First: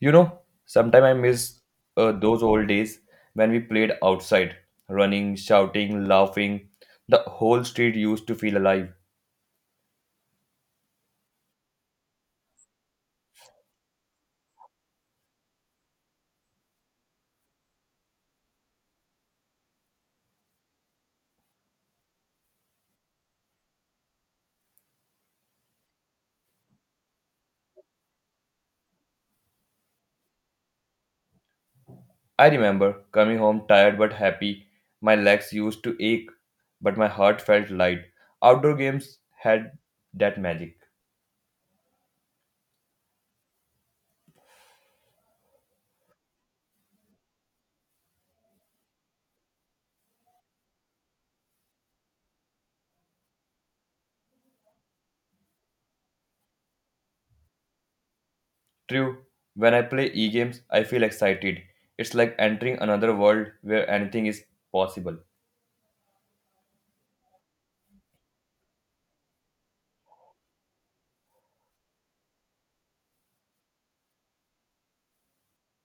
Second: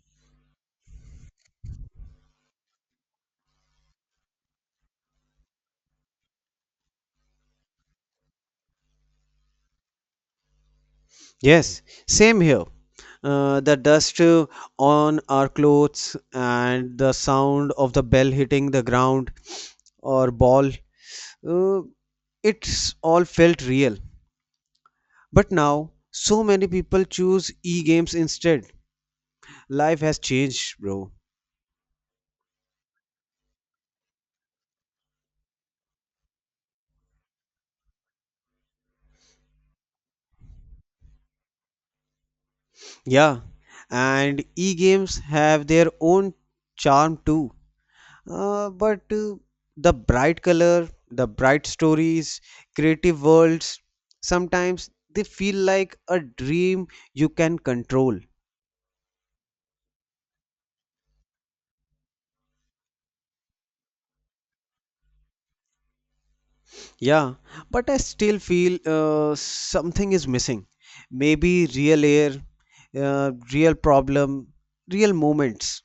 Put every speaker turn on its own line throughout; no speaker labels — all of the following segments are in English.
You know, sometimes I miss those old days when we played outside, running, shouting, laughing. The whole street used to feel alive.
Yes, same here. The dust on our clothes and the sound of the bell hitting the ground or ball, uh, it's all felt real. But now, so many people choose e games instead. Life has changed, bro.
I remember coming home tired but happy. My legs used to ache, but my heart felt light. Outdoor games had that magic.
Yeah, and e games have their own charm too. But the bright color, the bright stories, creative worlds, sometimes they feel like a dream you can control.
True, when I play e games, I feel excited. It's like entering another world where anything is possible.
Yeah, but I still feel something is missing. Maybe real air, real problem, real moments.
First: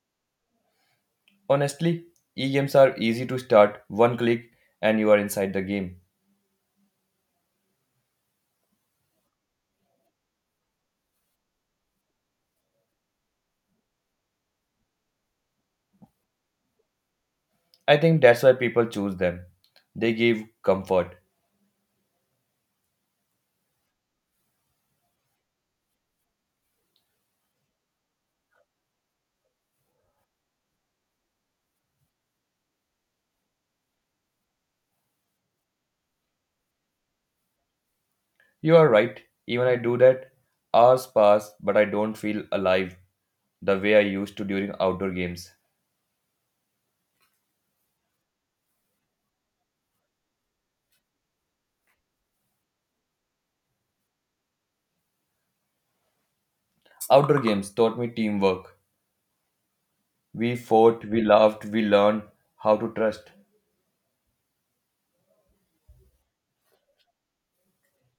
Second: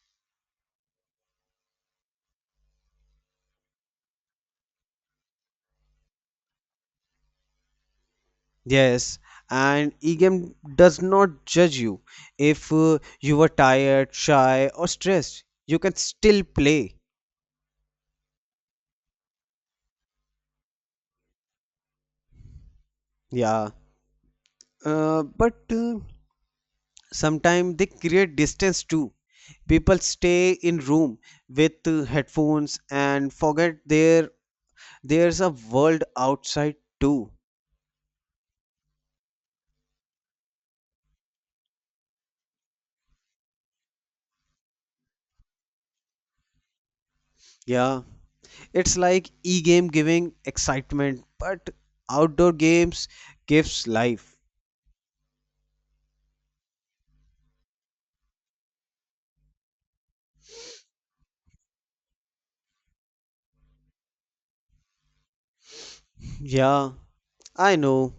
Honestly, e games are easy to start, one click, and you are inside the game.
Yes, and EGAM does not judge you. If you were tired, shy, or stressed, you can still play.
I think that's why people choose them. They give comfort.
Yeah. But sometimes they create distance too, people stay in room with headphones and forget there's a world outside too.
You are right, even I do that. Hours pass, but I don't feel alive the way I used to during outdoor games.
Yeah, it's like e-game giving excitement but outdoor games gives life.
Outdoor games taught me teamwork. We fought, we laughed, we learned how to trust.
Yeah, I know.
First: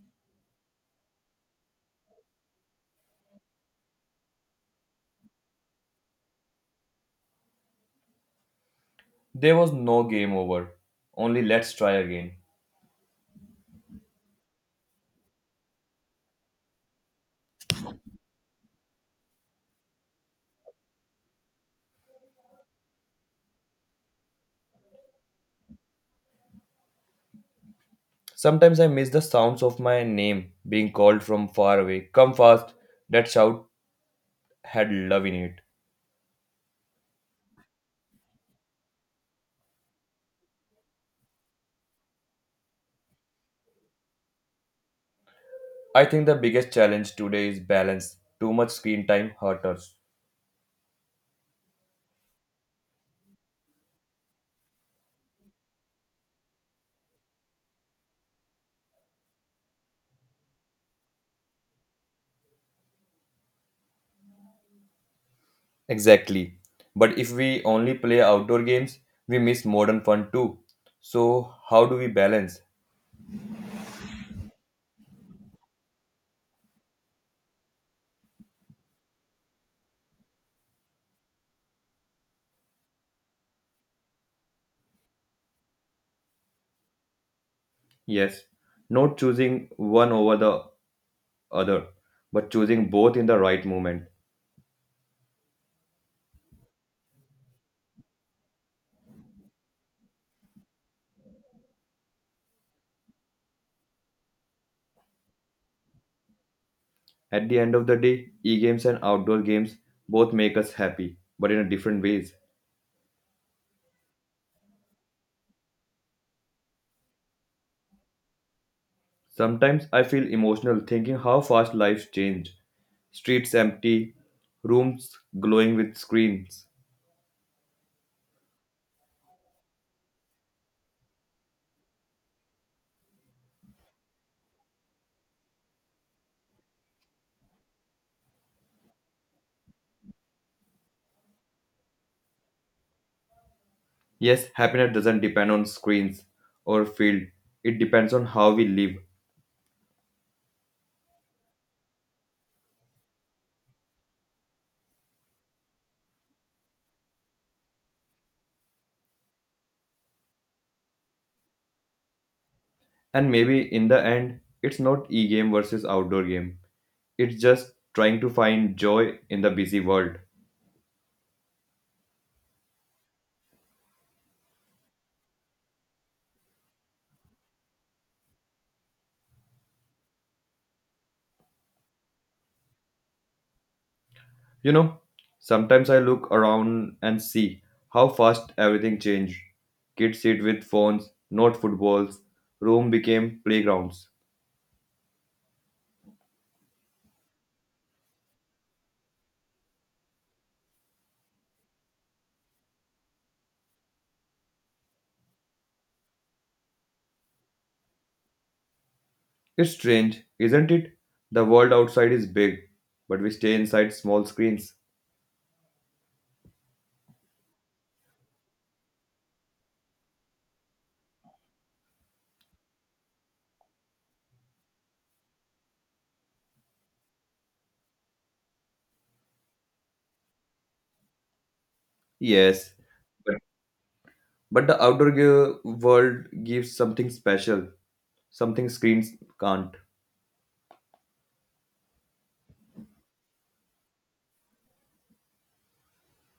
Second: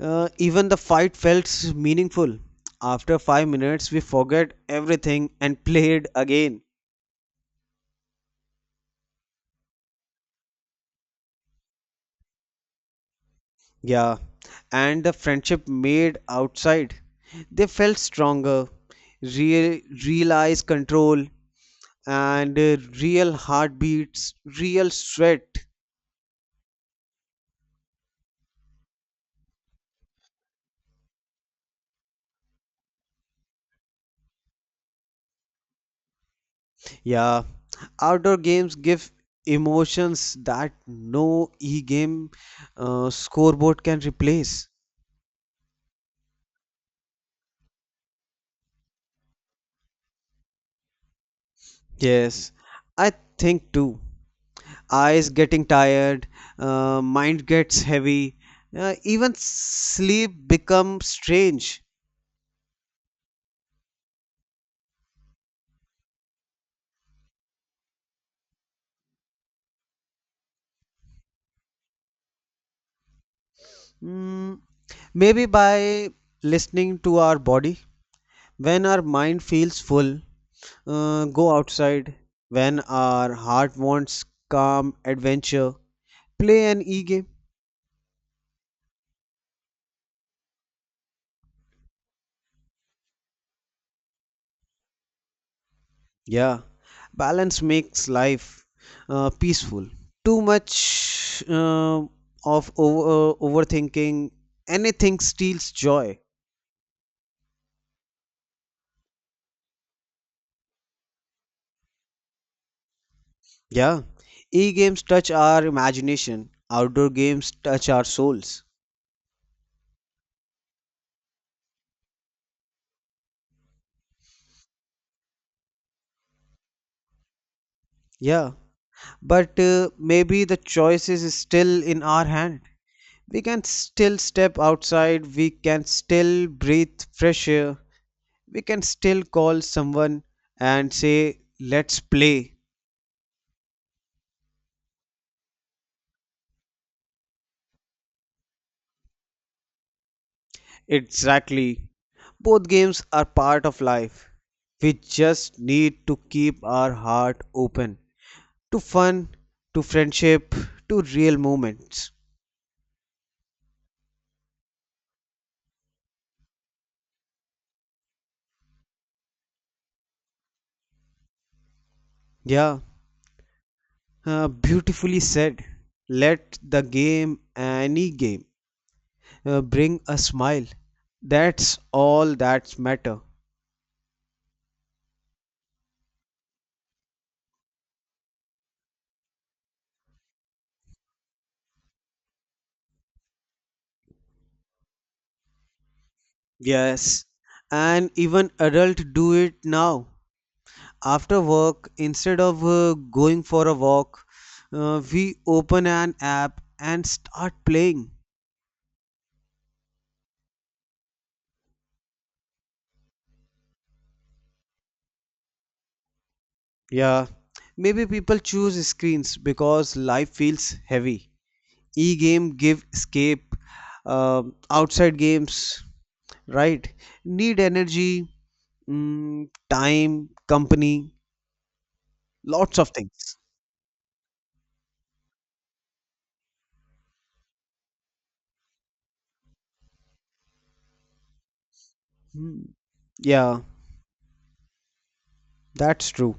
Even the fight felt meaningful. After 5 minutes we forget everything and played again.
There was no game over, only let's try again.
Yeah, and the friendship made outside. They felt stronger, real, realized control, and real heartbeats, real sweat.
Sometimes I miss the sounds of my name being called from far away. Come fast, that shout had love in it.
Yeah, outdoor games give emotions that no e-game scoreboard can replace.
I think the biggest challenge today is balance. Too much screen time hurt us.
Yes, I think too. Eyes getting tired, mind gets heavy, even sleep becomes strange.
Exactly. But if we only play outdoor games, we miss modern fun too. So, how do we balance?
Mm, maybe by listening to our body. When our mind feels full, go outside. When our heart wants calm adventure, play an e game.
Yes, not choosing one over the other, but choosing both in the right moment.
Yeah, balance makes life peaceful. Too much of overthinking, anything steals joy.
At the end of the day, e games and outdoor games both make us happy, but in a different ways.
Yeah, e games touch our imagination, outdoor games touch our souls.
Sometimes I feel emotional thinking how fast life's changed. Streets empty, rooms glowing with screens.
Yeah. But maybe the choice is still in our hand. We can still step outside, we can still breathe fresh air, we can still call someone and say, Let's play.
Yes, happiness doesn't depend on screens or field. It depends on how we live.
Exactly. Both games are part of life. We just need to keep our heart open to fun, to friendship, to real moments.
And maybe in the end, it's not e-game versus outdoor game. It's just trying to find joy in the busy world.
Yeah, beautifully said. Let the game, any game, bring a smile. That's all that matter.
You know, sometimes I look around and see how fast everything changed. Kids sit with phones, not footballs. Room became playgrounds.
Yes, and even adult do it now. After work, instead of going for a walk, we open an app and start playing.
It's strange, isn't it? The world outside is big, but we stay inside small screens.
Yeah, maybe people choose screens because life feels heavy. E-game give escape. Outside games, right? Need energy, mm, time, company,
Yes,
lots of things.
but the world gives something special, something screens can't.
Hmm. Yeah, that's true.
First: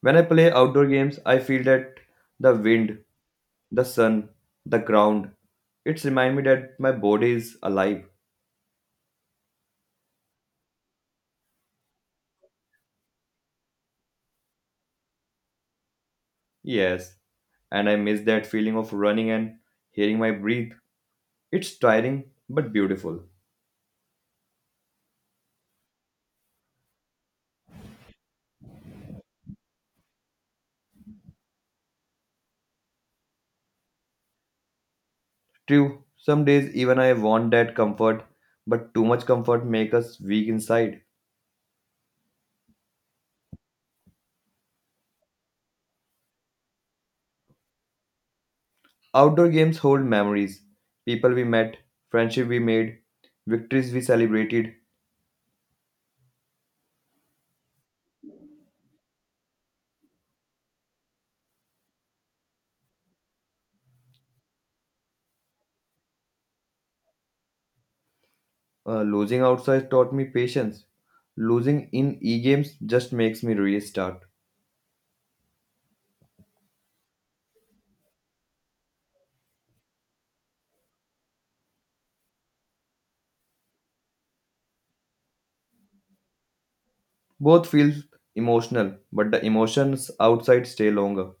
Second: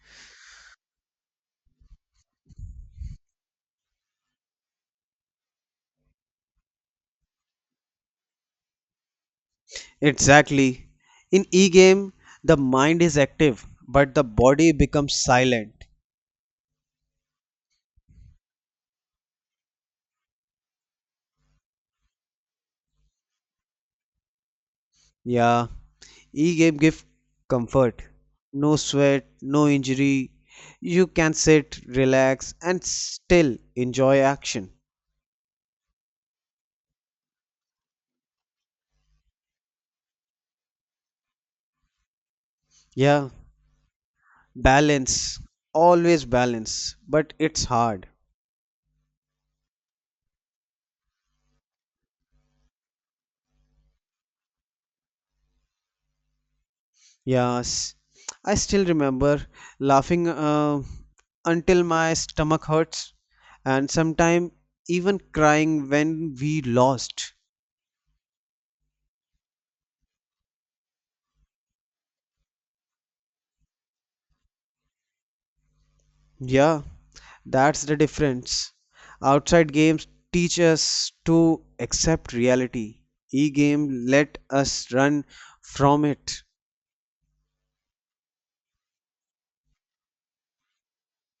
When I play outdoor games, I feel that the wind, the sun, the ground, it's remind me that my body is alive.
Exactly. In e-game, the mind is active, but the body becomes silent.
Yes, and I miss that feeling of running and hearing my breathe. It's tiring but beautiful.
Yeah, e-game give comfort. No sweat, no injury. You can sit, relax, and still enjoy action.
True, some days even I want that comfort, but too much comfort makes us weak inside.
Yeah, balance. Always balance, but it's hard.
Outdoor games hold memories people we met, friendship we made, victories we celebrated.
Yes, I still remember laughing until my stomach hurts and sometimes even crying when we lost.
Losing outside taught me patience. Losing in e games just makes me restart.
Yeah, that's the difference. Outside games teach us to accept reality. E-game let us run from it.
Both feel emotional, but the emotions outside stay longer.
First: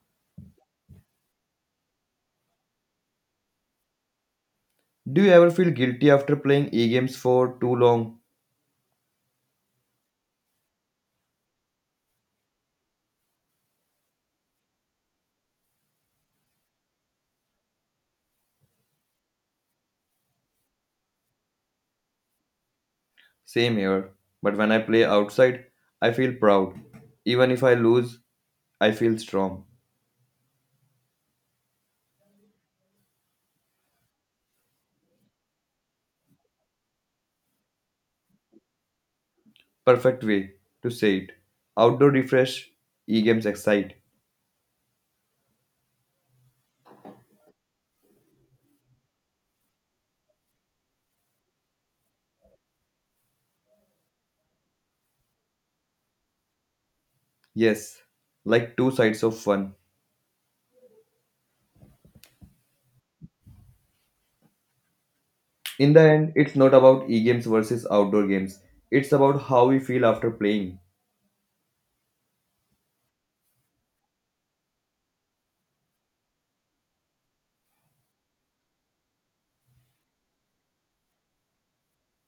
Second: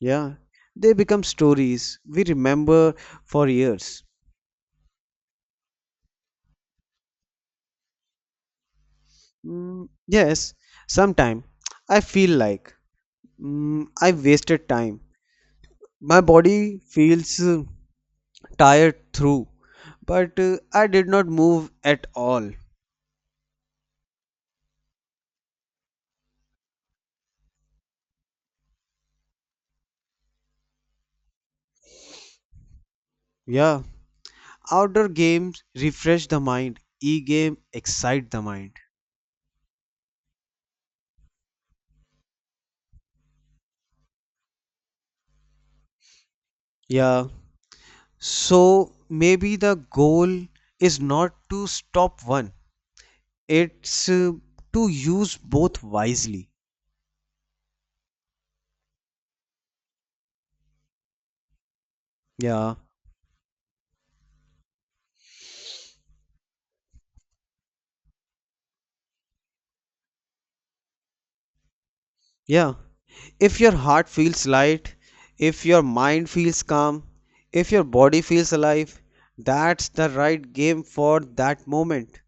Yeah, they become stories we remember for years.
Do you ever feel guilty after playing e games for too long?
Mm, yes, sometime I feel like, I wasted time. My body feels tired through, but I did not move at all.
Same here. But when I play outside, I feel proud. Even if I lose, I feel strong.
Yeah, outdoor games refresh the mind, e-game excite the mind.
Perfect way to say it. Outdoor refresh, e games excite.
Yeah, so maybe the goal is not to stop one, it's to use both wisely.
Yes, like two sides of one.
Yeah,
In the end, it's not about e games versus outdoor games, it's about how we feel after playing.
yeah. If your heart feels light, if your mind feels calm, if your body feels alive, that's the right game for that moment.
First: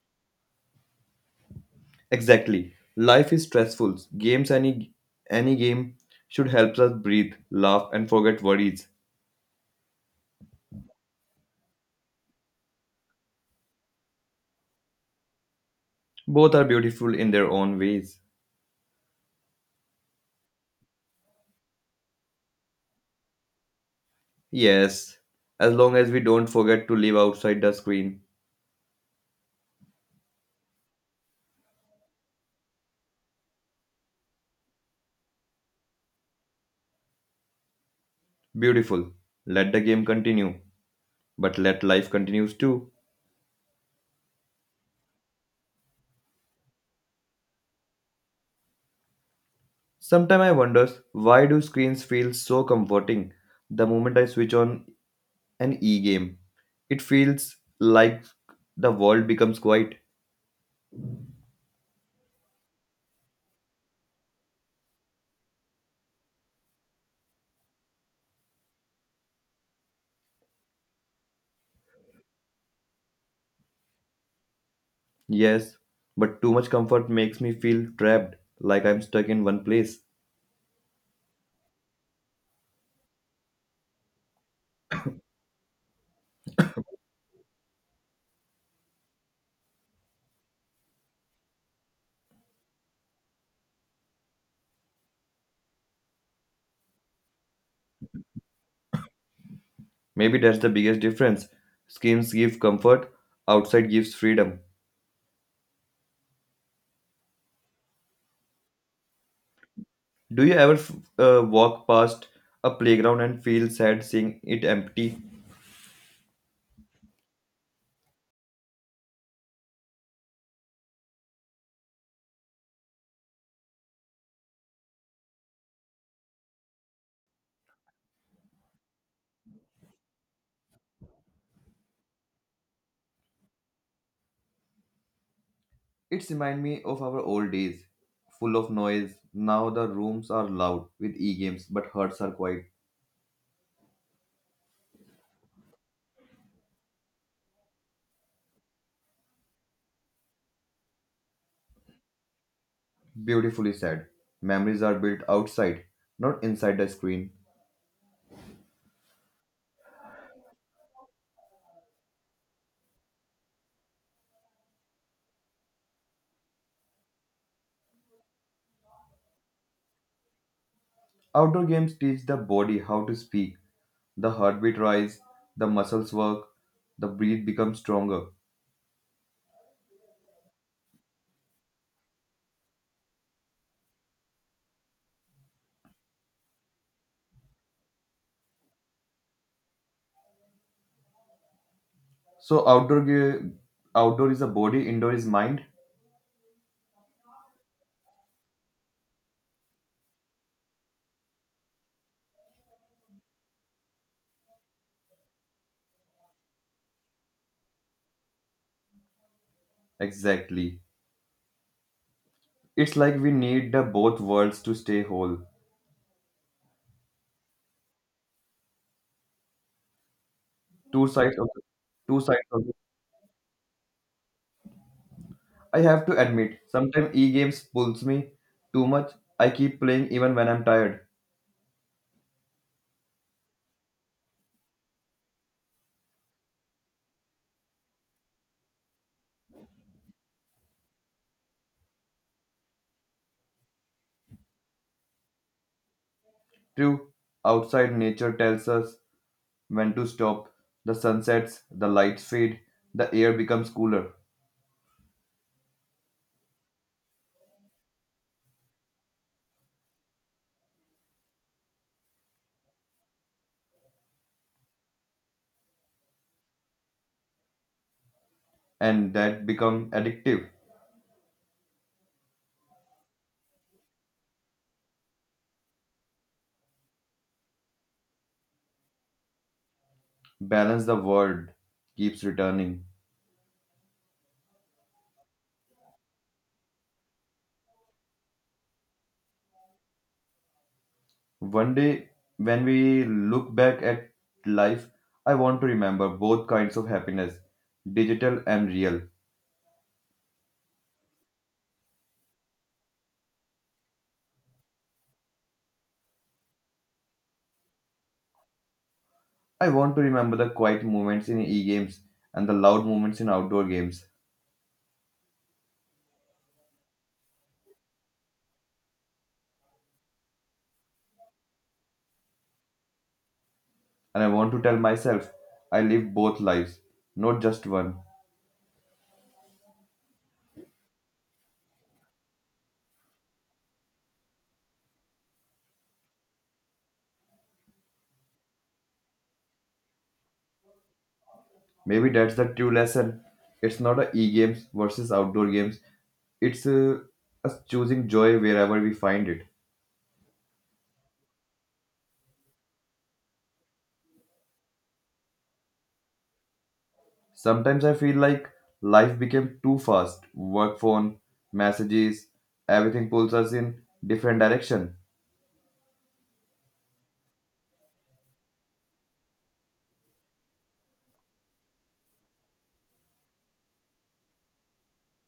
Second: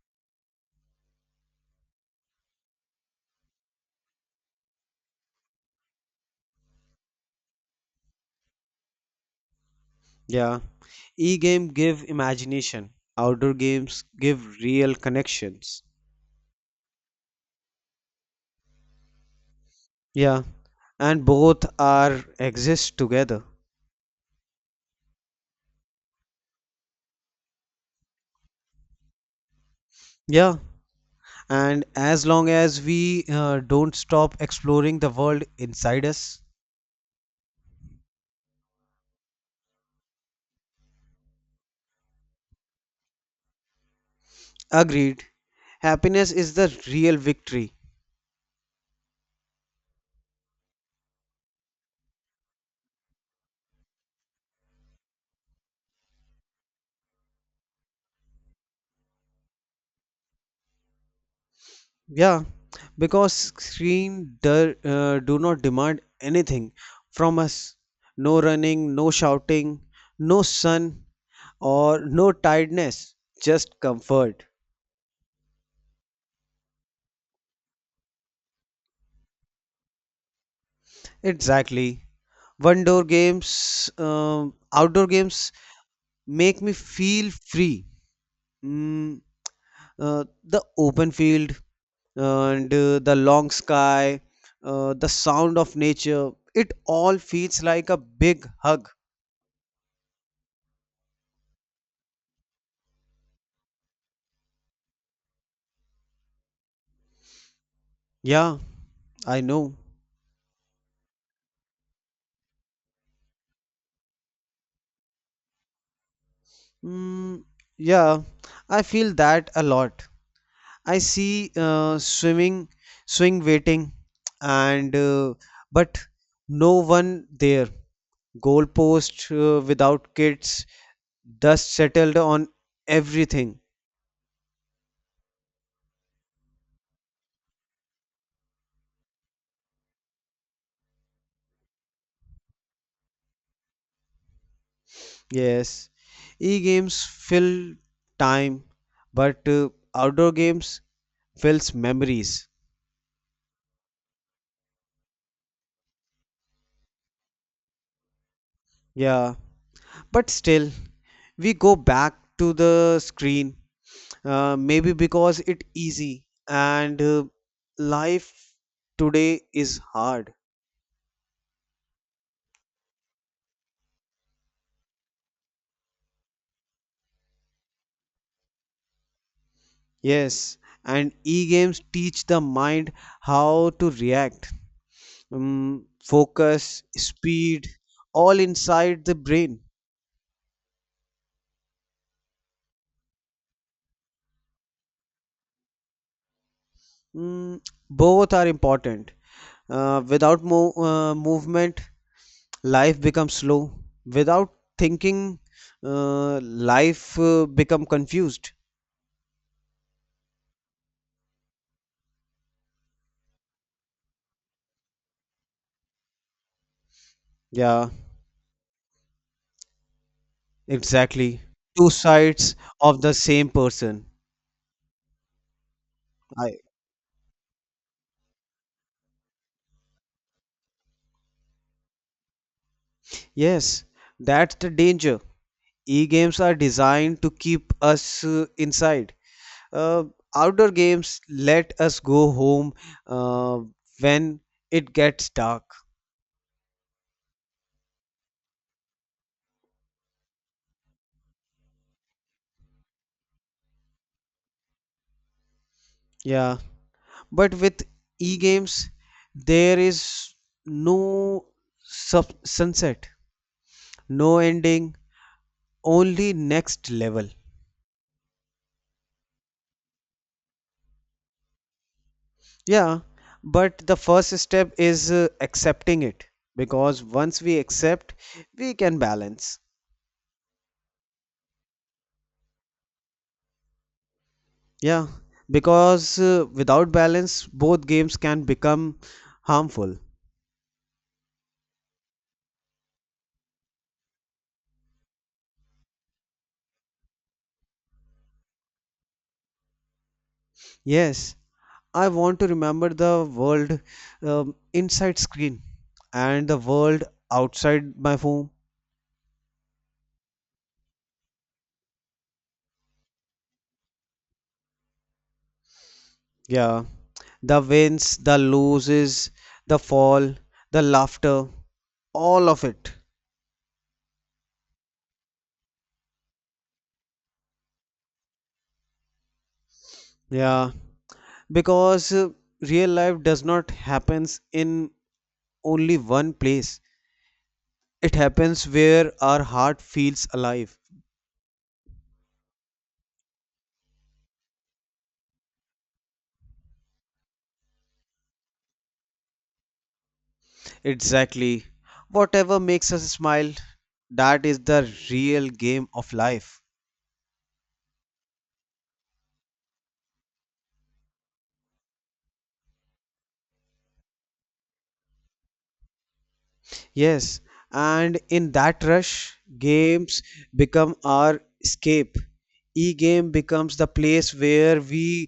Exactly. Life is stressful. Games, any game, should help us breathe, laugh, and forget worries.
Yeah. E-game give imagination. Outdoor games give real connections.
Both are beautiful in their own ways.
Yeah. And both are exist together.
Yes, as long as we don't forget to live outside the screen.
Yeah. And as long as we don't stop exploring the world inside us.
Beautiful. Let the game continue, but let life continues too.
Agreed. Happiness is the real victory.
Sometimes I wonder why do screens feel so comforting the moment I switch on an e-game. It feels like the world becomes quiet.
Yeah, because screen do not demand anything from us. No running, no shouting, no sun or no tiredness, just comfort.
Yes, but too much comfort makes me feel trapped, like I'm stuck in one place.
Exactly. Outdoor games make me feel free. Mm, the open field and the long sky, the sound of nature, it all feels like a big hug.
Maybe that's the biggest difference. Screens give comfort, outside gives freedom.
Yeah, I know.
Do you ever f- Walk past a playground and feel sad seeing it empty?
Mm, yeah, I feel that a lot. I see swimming, swing waiting, and but no one there. Goalpost without kids, dust settled on everything.
It reminds me of our old days, full of noise. Now the rooms are loud with e-games, but hearts are quiet.
Yes, e-games fill time, but outdoor games fills memories.
Beautifully said. Memories are built outside, not inside the screen.
Yeah, but still, we go back to the screen. Maybe because it easy and life today is hard.
Outdoor games teach the body how to speak. The heartbeat rise, the muscles work, the breath becomes stronger.
Yes, and e-games teach the mind how to react, focus, speed, all inside the brain.
So outdoor is a body, indoor is mind.
Mm, both are important. Without mo- movement, life becomes slow. Without thinking, life become confused.
Exactly. It's like we need the both worlds to stay whole.
Yeah.
Two sides
Exactly.
of the,
Two
two sides
sides
of
of the same person.
I have to
I,
admit, sometimes e-games pulls me too much. I keep playing even when I'm tired.
yes, that's the danger. E games are designed to keep us inside. Uh, Outdoor games let us go home uh, when it gets dark.
True, outside nature tells us when to stop. The sun sets, the lights fade, the air becomes cooler,
Yeah, but with e games, there is no sunset, no ending, only next level.
and that become addictive.
Yeah, but the first step is accepting it because once we accept, we can balance.
Balance the world keeps returning.
Yeah, because without balance, both games can become harmful.
One day, when we look back at life, I want to remember both kinds of happiness, digital and real.
Yes, I want to remember the world inside screen and the world outside my phone.
I want to remember the quiet moments in e-games and the loud moments in outdoor games.
Yeah, the wins, the loses, the fall, the laughter, all of it.
And I want to tell myself I live both lives, not just one.
Yeah, because real life does not happens in only one place. It happens where our heart feels alive.
Maybe that's the true lesson. It's not a e-games versus outdoor games. It's Us choosing joy wherever we find it.
Exactly, whatever makes us smile, that is the real game of life.
Sometimes I feel like life became too fast. Work phone, messages, everything pulls us in different direction.
Yes, and in that rush, games become our escape. E game becomes the place where we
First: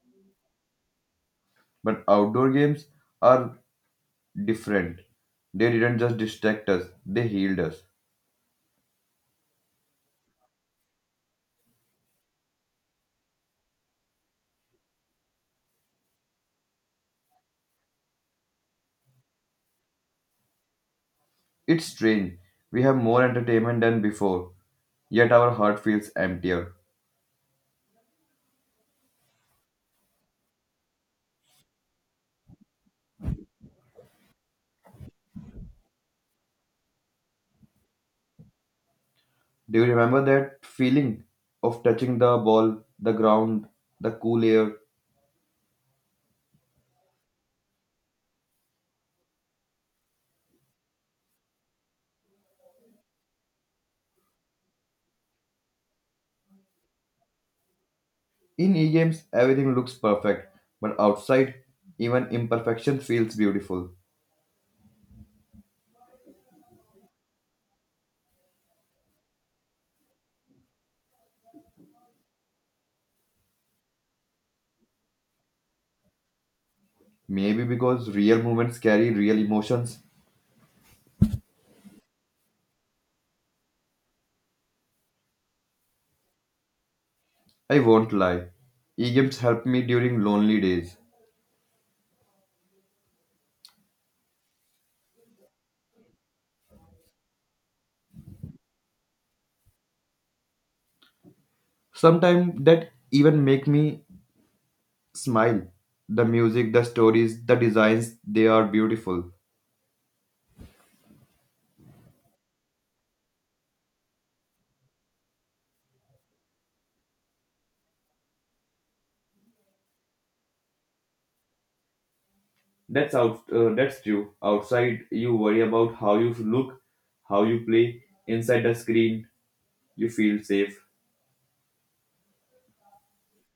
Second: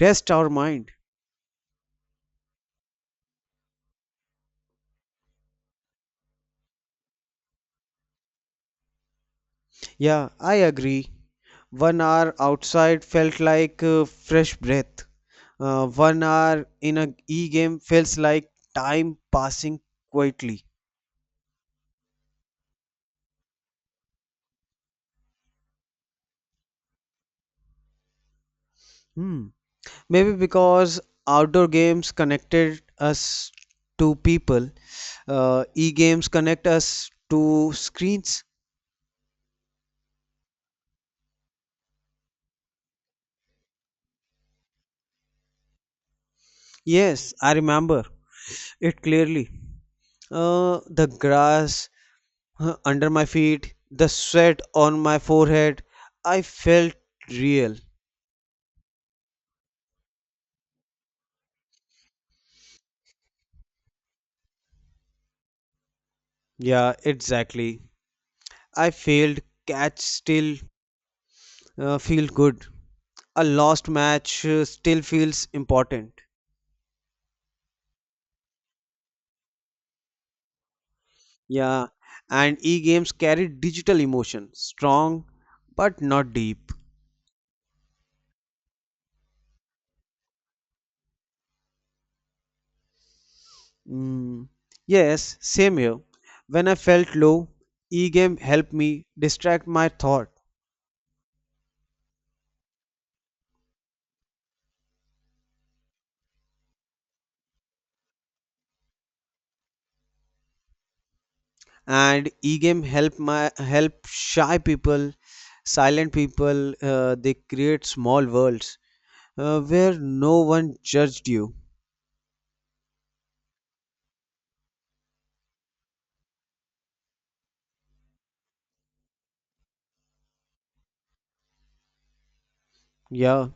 rest our mind.
But outdoor games are different. They didn't just distract us, they healed us.
Yeah, I agree. 1 hour outside felt like fresh breath. 1 hour in a e game feels like time passing quietly.
It's strange. We have more entertainment than before, yet our heart feels emptier.
Hmm. Maybe because outdoor games connected us to people, e games connect us to screens.
Do you remember that feeling of touching the ball, the ground, the cool air?
Yes, I remember it clearly. The grass under my feet, the sweat on my forehead, I felt real.
In e games, everything looks perfect, but outside, even imperfection feels beautiful.
Yeah, exactly. I failed, catch still feel good. A lost match still feels important.
Maybe because real moments carry real emotions.
Yeah, and e-games carry digital emotion, strong but not deep.
I won't lie. E games help me during lonely days.
Mm. Yes, same here. When I felt low, e-game helped me distract my thought,
Sometimes that even make me smile. The music, the stories, the designs, they are beautiful.
and e-game help shy people, silent people. They create small worlds where no one judged you.
That's true. Outside, you worry about how you look, how you play. Inside the screen, you feel safe.
Yeah.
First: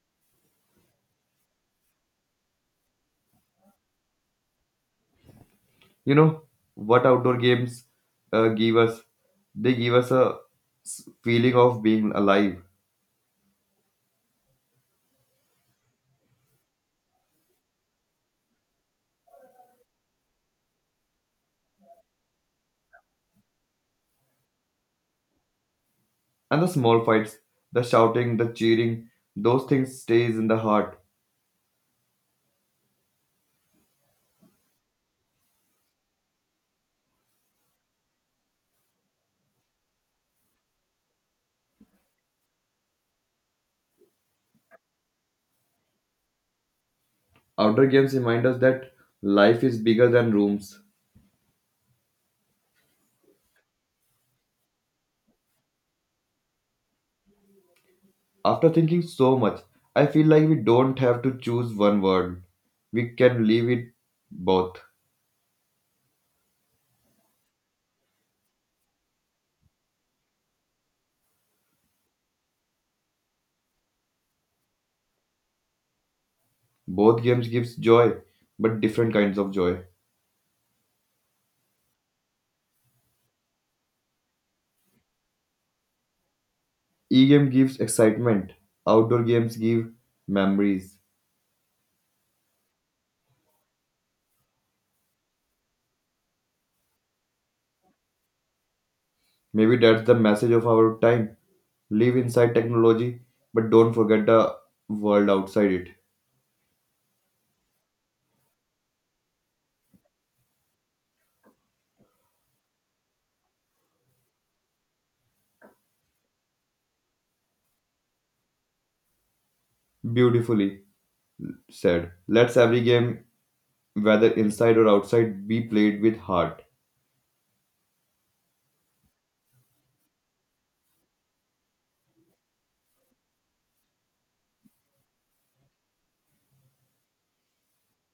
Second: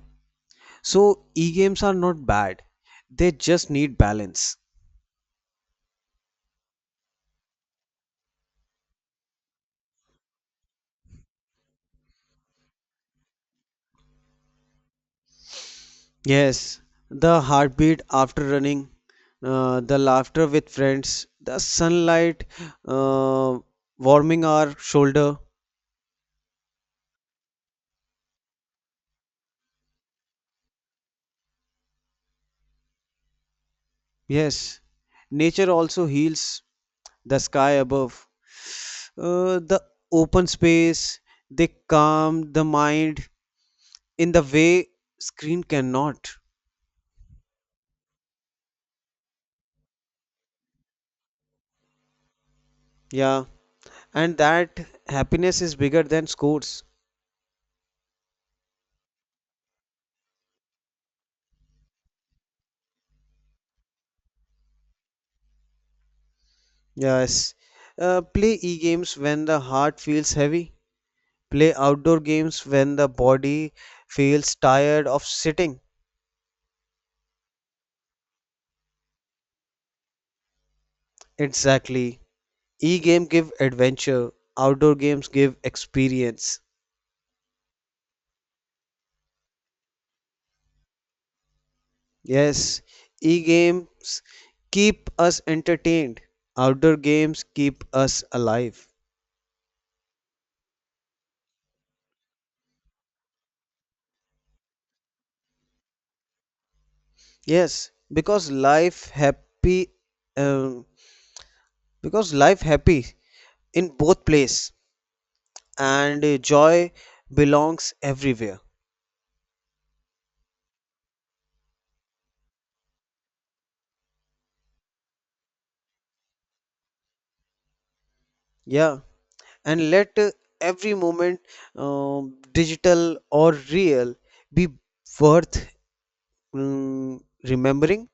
So e-games are not bad. They just need balance.
You know what outdoor games give us? They give us a feeling of being alive.
Yes. The heartbeat after running, the laughter with friends, the sunlight uh, warming our shoulder.
And the small fights, the shouting, the cheering, those things stays in the heart.
Yes. Nature also heals the sky above. The open space, they calm the mind in the way screen cannot.
Outdoor games remind us that life is bigger than rooms.
Yeah. And that happiness is bigger than scores.
After thinking so much, I feel like we don't have to choose one word. We can leave it both.
Yes. Play e-games when the heart feels heavy. Play outdoor games when the body feels tired of sitting.
Both games gives joy, but different kinds of joy.
Exactly. E-game give adventure. Outdoor games give experience.
E-game gives excitement. Outdoor games give memories.
Yes. E-games keep us entertained. Outdoor games keep us alive.
Maybe that's the message of our time. Live inside technology, but don't forget the world outside it.
Yes, um, because life happy in both place, and joy belongs everywhere.
Beautifully said. Let's every game, whether inside or outside, be played with heart.
Yeah, and let every moment, digital or real, be worth, remembering.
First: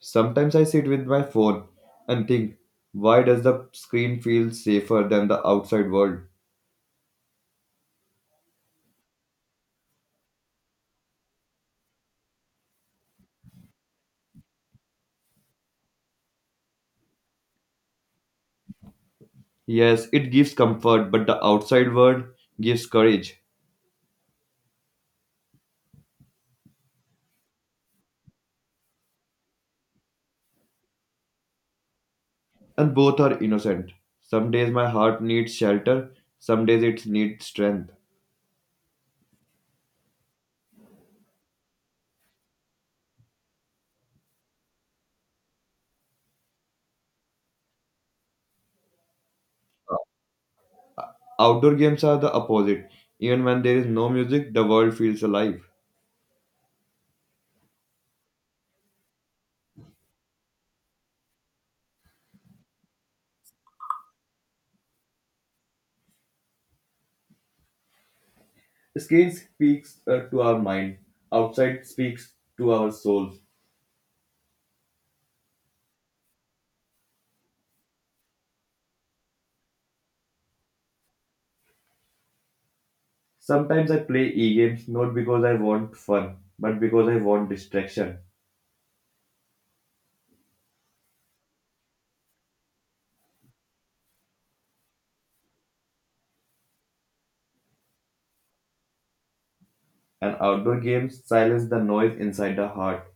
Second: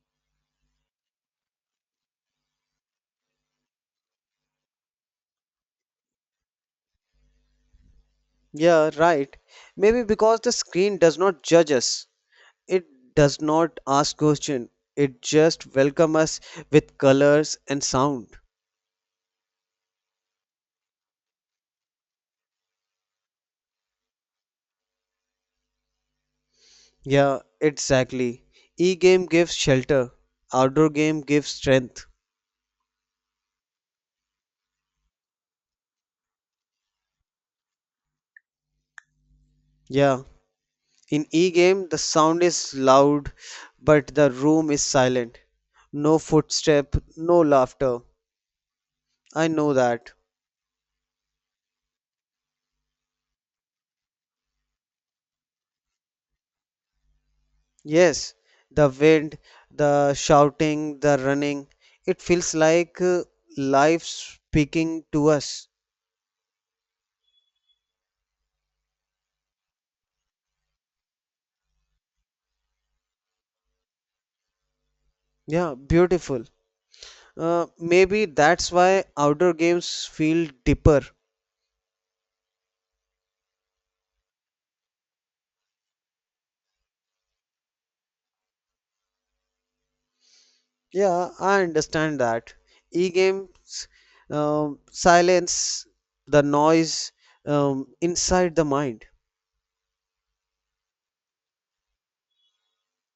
Sometimes I sit with my phone and think, why does the screen feel safer than the outside world?
Yeah, right, maybe because the screen does not judge us, it does not ask question, it just welcome us with colors and sound.
Yes, it gives comfort, but the outside world gives courage,
Yeah, exactly, e-game gives shelter, outdoor game gives strength.
and both are innocent. Some days my heart needs shelter, some days it needs strength.
Yeah. In e-game, the sound is loud, but the room is silent. No footstep, no laughter. I know that.
Outdoor games are the opposite. Even when there is no music, the world feels alive.
Yes, the wind, the shouting, the running. It feels like life speaking to us.
Screen speaks to our mind, outside speaks to our soul.
Yeah, beautiful. Maybe that's why outdoor games feel deeper.
Sometimes I play e-games not because I want fun, but because I want distraction.
Yeah, I understand that. E-games, silence the noise inside the mind.
And outdoor games silence the noise inside the heart.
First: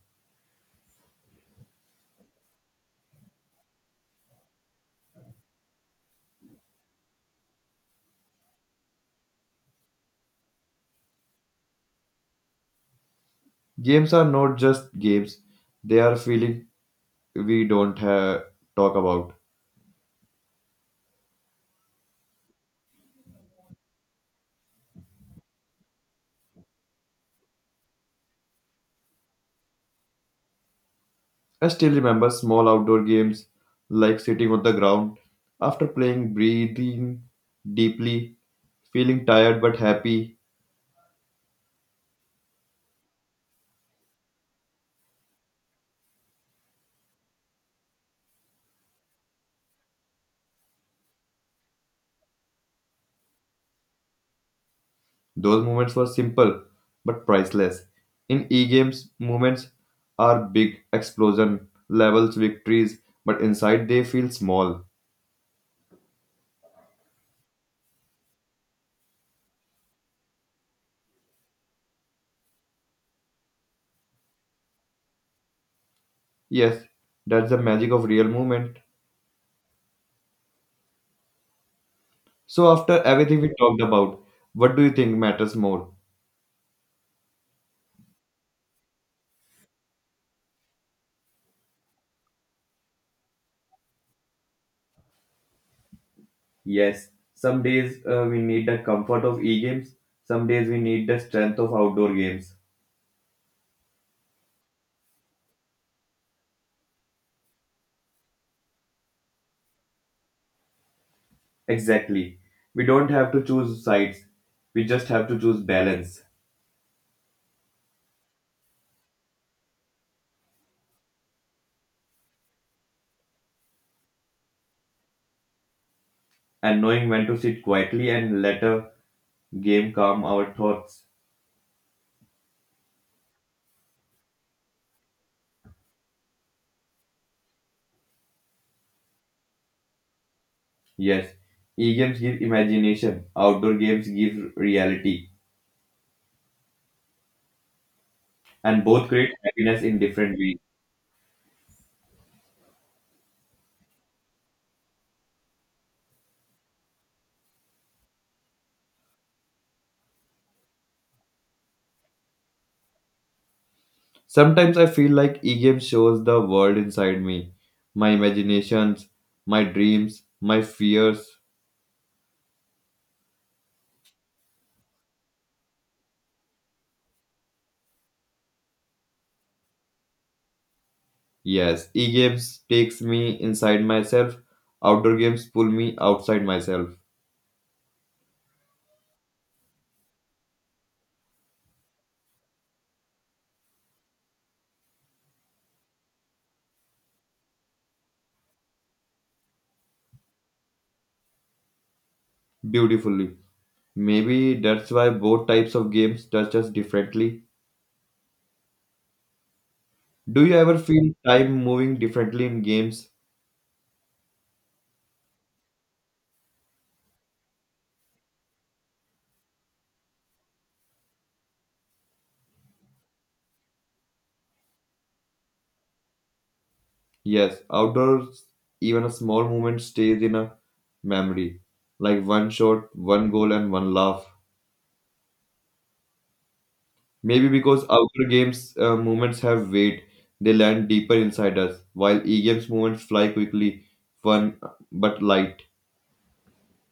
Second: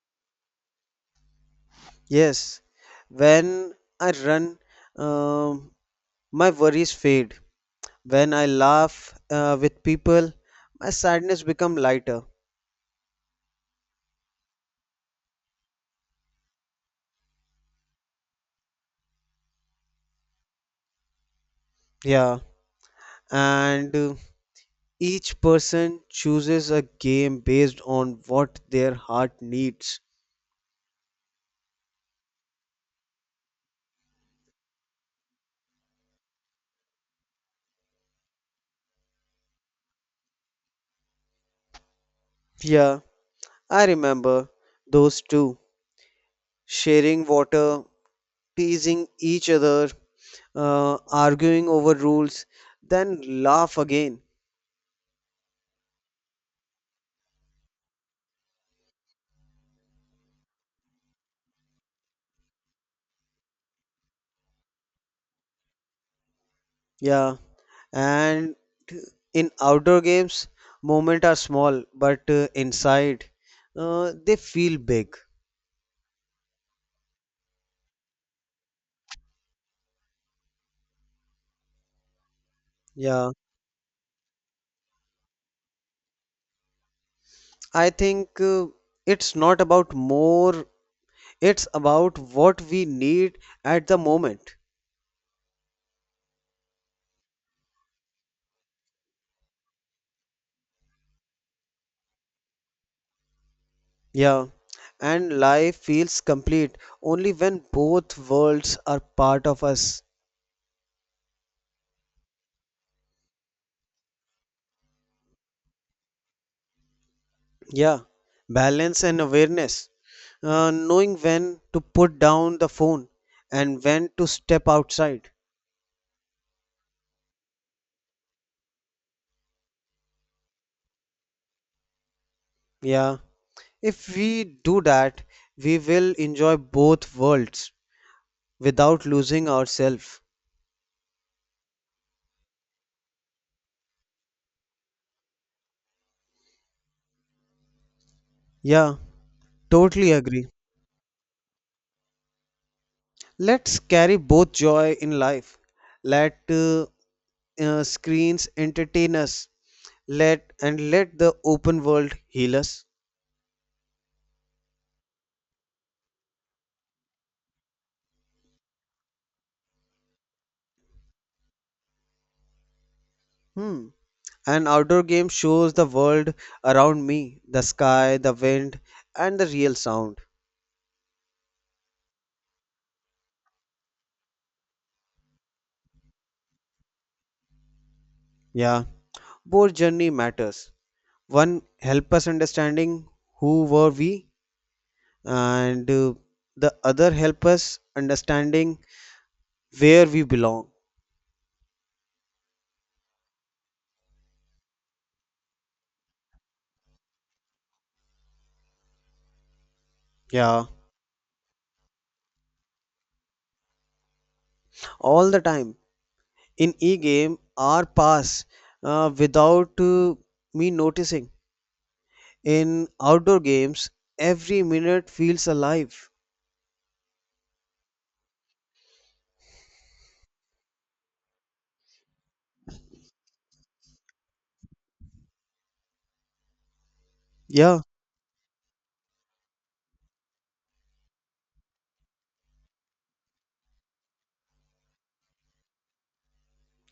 Yes, when I run, um, my worries fade. When I laugh with people, my sadness become lighter.
Games are not just games, they are feeling we don't have talk about.
Yeah, and each person chooses a game based on what their heart needs.
I still remember small outdoor games like sitting on the ground after playing breathing deeply, feeling tired but happy.
Yeah, I remember those two sharing water, teasing each other, uh, arguing over rules, then laugh again.
Those moments were simple but priceless. In e-games, moments are big explosion levels victories, but inside they feel small.
Yeah, and in outdoor games, moments are small, but inside, they feel big.
Yes, that's the magic of real movement. So after
Yeah,
everything we talked about, what do you think matters more?
I think it's not about more, it's about what we need at the moment.
Yes, some days we need the comfort of e-games. Some days we need the strength of outdoor games.
Yeah, and life feels complete only when both worlds are part of us.
Exactly. We don't have to choose sides. We just have to choose balance.
Yeah, balance and awareness. Knowing when to put down the phone and when to step outside.
And knowing when to sit quietly and let a game calm our thoughts.
Yeah, if we do that, we will enjoy both worlds without losing ourselves.
Yes, e games give imagination, outdoor games give reality, and
Yeah,
both create happiness in
totally
different
agree.
ways.
Let's carry both joy in life. Let screens entertain us. Let and let the open world heal us.
Sometimes I feel like e games shows the world inside me, my imaginations, my dreams, my fears.
Hmm. An outdoor game shows the world around me, the sky, the wind, and the real sound.
Yes, e games takes me inside myself, outdoor games pull me outside myself
Yeah, both journey matters. One help us understanding who were we, and the other help us understanding where we belong.
beautifully. Maybe that's why both types of games touch us differently. Do you
Yeah,
ever feel time moving differently in games?
all the time. In e-game, hour pass without me noticing. In outdoor games, every minute feels alive.
Yes, outdoors, even a small moment stays in a memory, like one shot, one goal, and one laugh. Maybe
Yeah.
because outdoor games moments have weight, they land deeper inside us, while e-games moments fly quickly, fun but light.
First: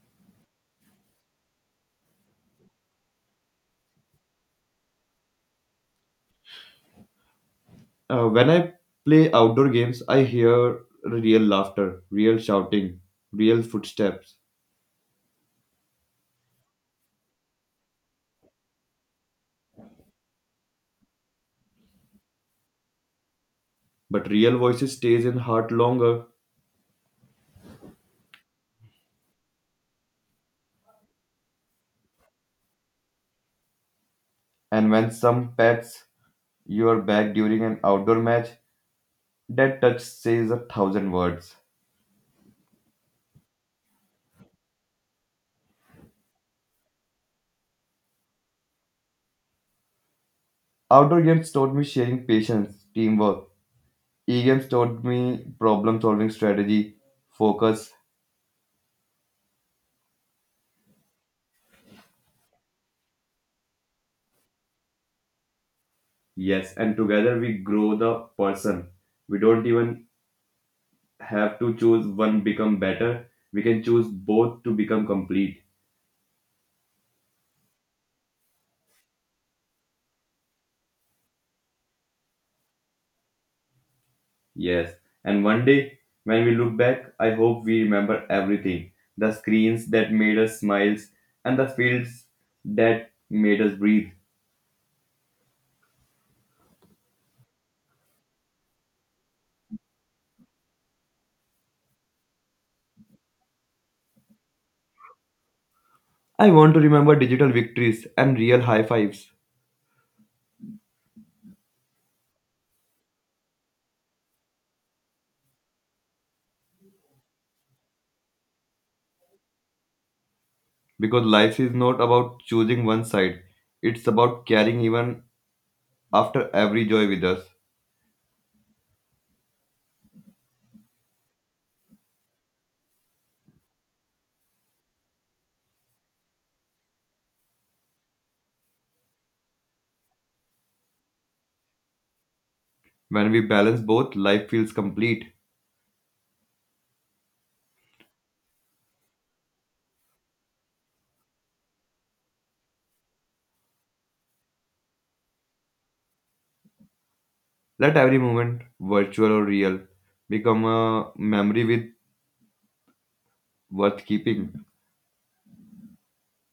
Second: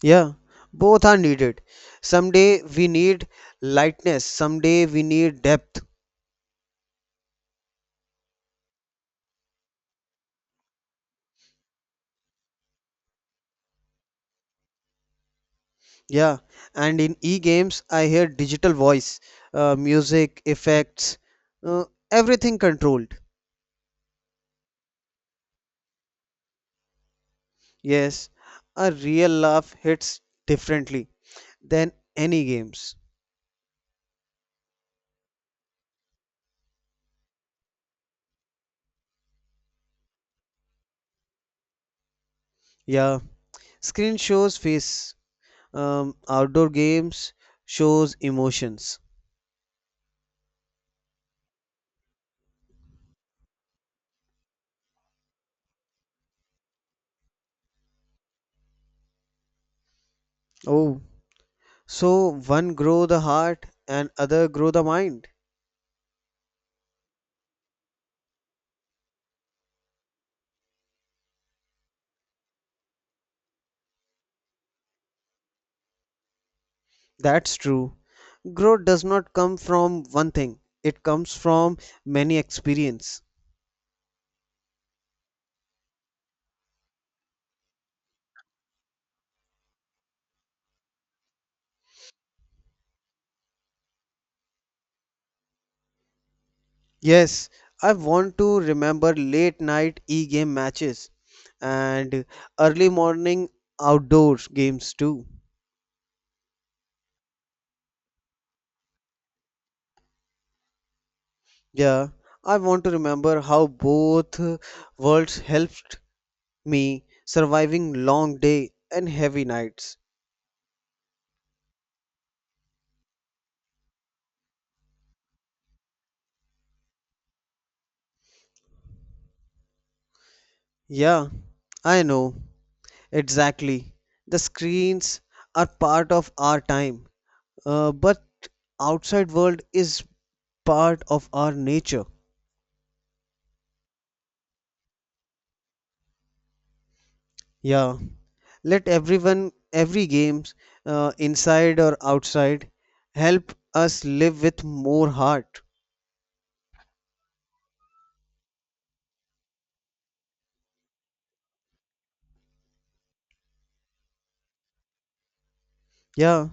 Yeah, both are needed. Someday we need lightness, someday we need depth.
When I play outdoor games, I hear real laughter, real shouting, real footsteps,
Yeah, and in e-games, I hear digital voice, music, effects, uh, everything controlled.
but real voices stays in heart longer.
Yes, a real laugh hits differently than any games.
And when some pets You are back during an outdoor match. That touch says a thousand words.
Yeah, screen shows face. Outdoor games shows emotions.
Outdoor games taught me sharing patience, teamwork. E games taught me problem solving strategy, focus.
Oh, so one grow the heart and other grow the mind.
Yes, and together we grow the person. We don't even have to choose one become better. We can choose both to become complete.
That's true. Growth does not come from one thing, it comes from many experience.
Yes, and one day when we look back, I hope we remember everything the screens that made us smiles and the fields that made us breathe.
Yes, I want to remember late night e-game matches and early morning outdoor games too.
I want to remember digital victories and real high fives
Yeah, I want to remember how both worlds helped me surviving long day and heavy nights.
because life is not about choosing one side, it's about carrying even after every joy with us.
Yeah, I know. Exactly. The screens are part of our time, but outside world is part of our nature.
When we balance both, life feels complete.
Yeah, let everyone every games, inside or outside, help us live with more heart.
Let every moment, virtual or real, become a memory with worth keeping.
Yeah,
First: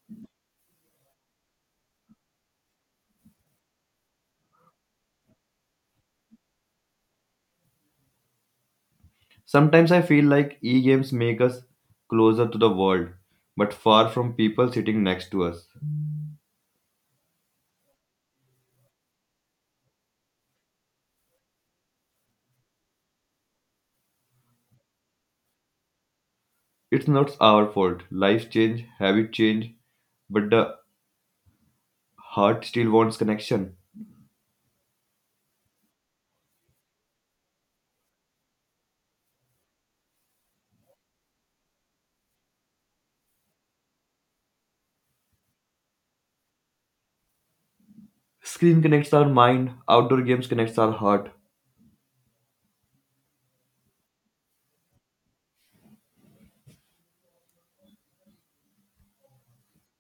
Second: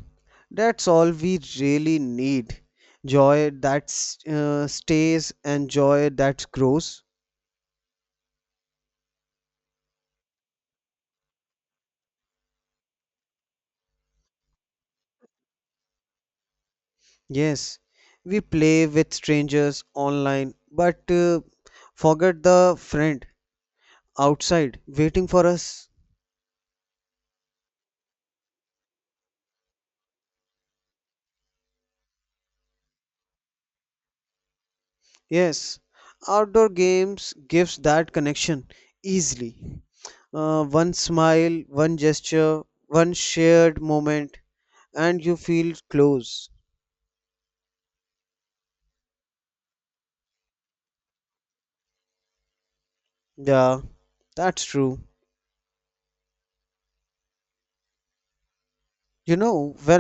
that's all we really need, joy that stays and joy that grows.
Sometimes I feel like e games make us closer to the world, but far from people sitting next to us.
Yes, we play with strangers online but forget the friend outside waiting for us.
It's not our fault. Life change, habit change, but the heart still wants connection.
Yes, outdoor games gives that connection easily. One smile, one gesture, one shared moment, and you feel close.
Screen connects our mind, outdoor games connects our heart.
Yeah, that's true. You know, when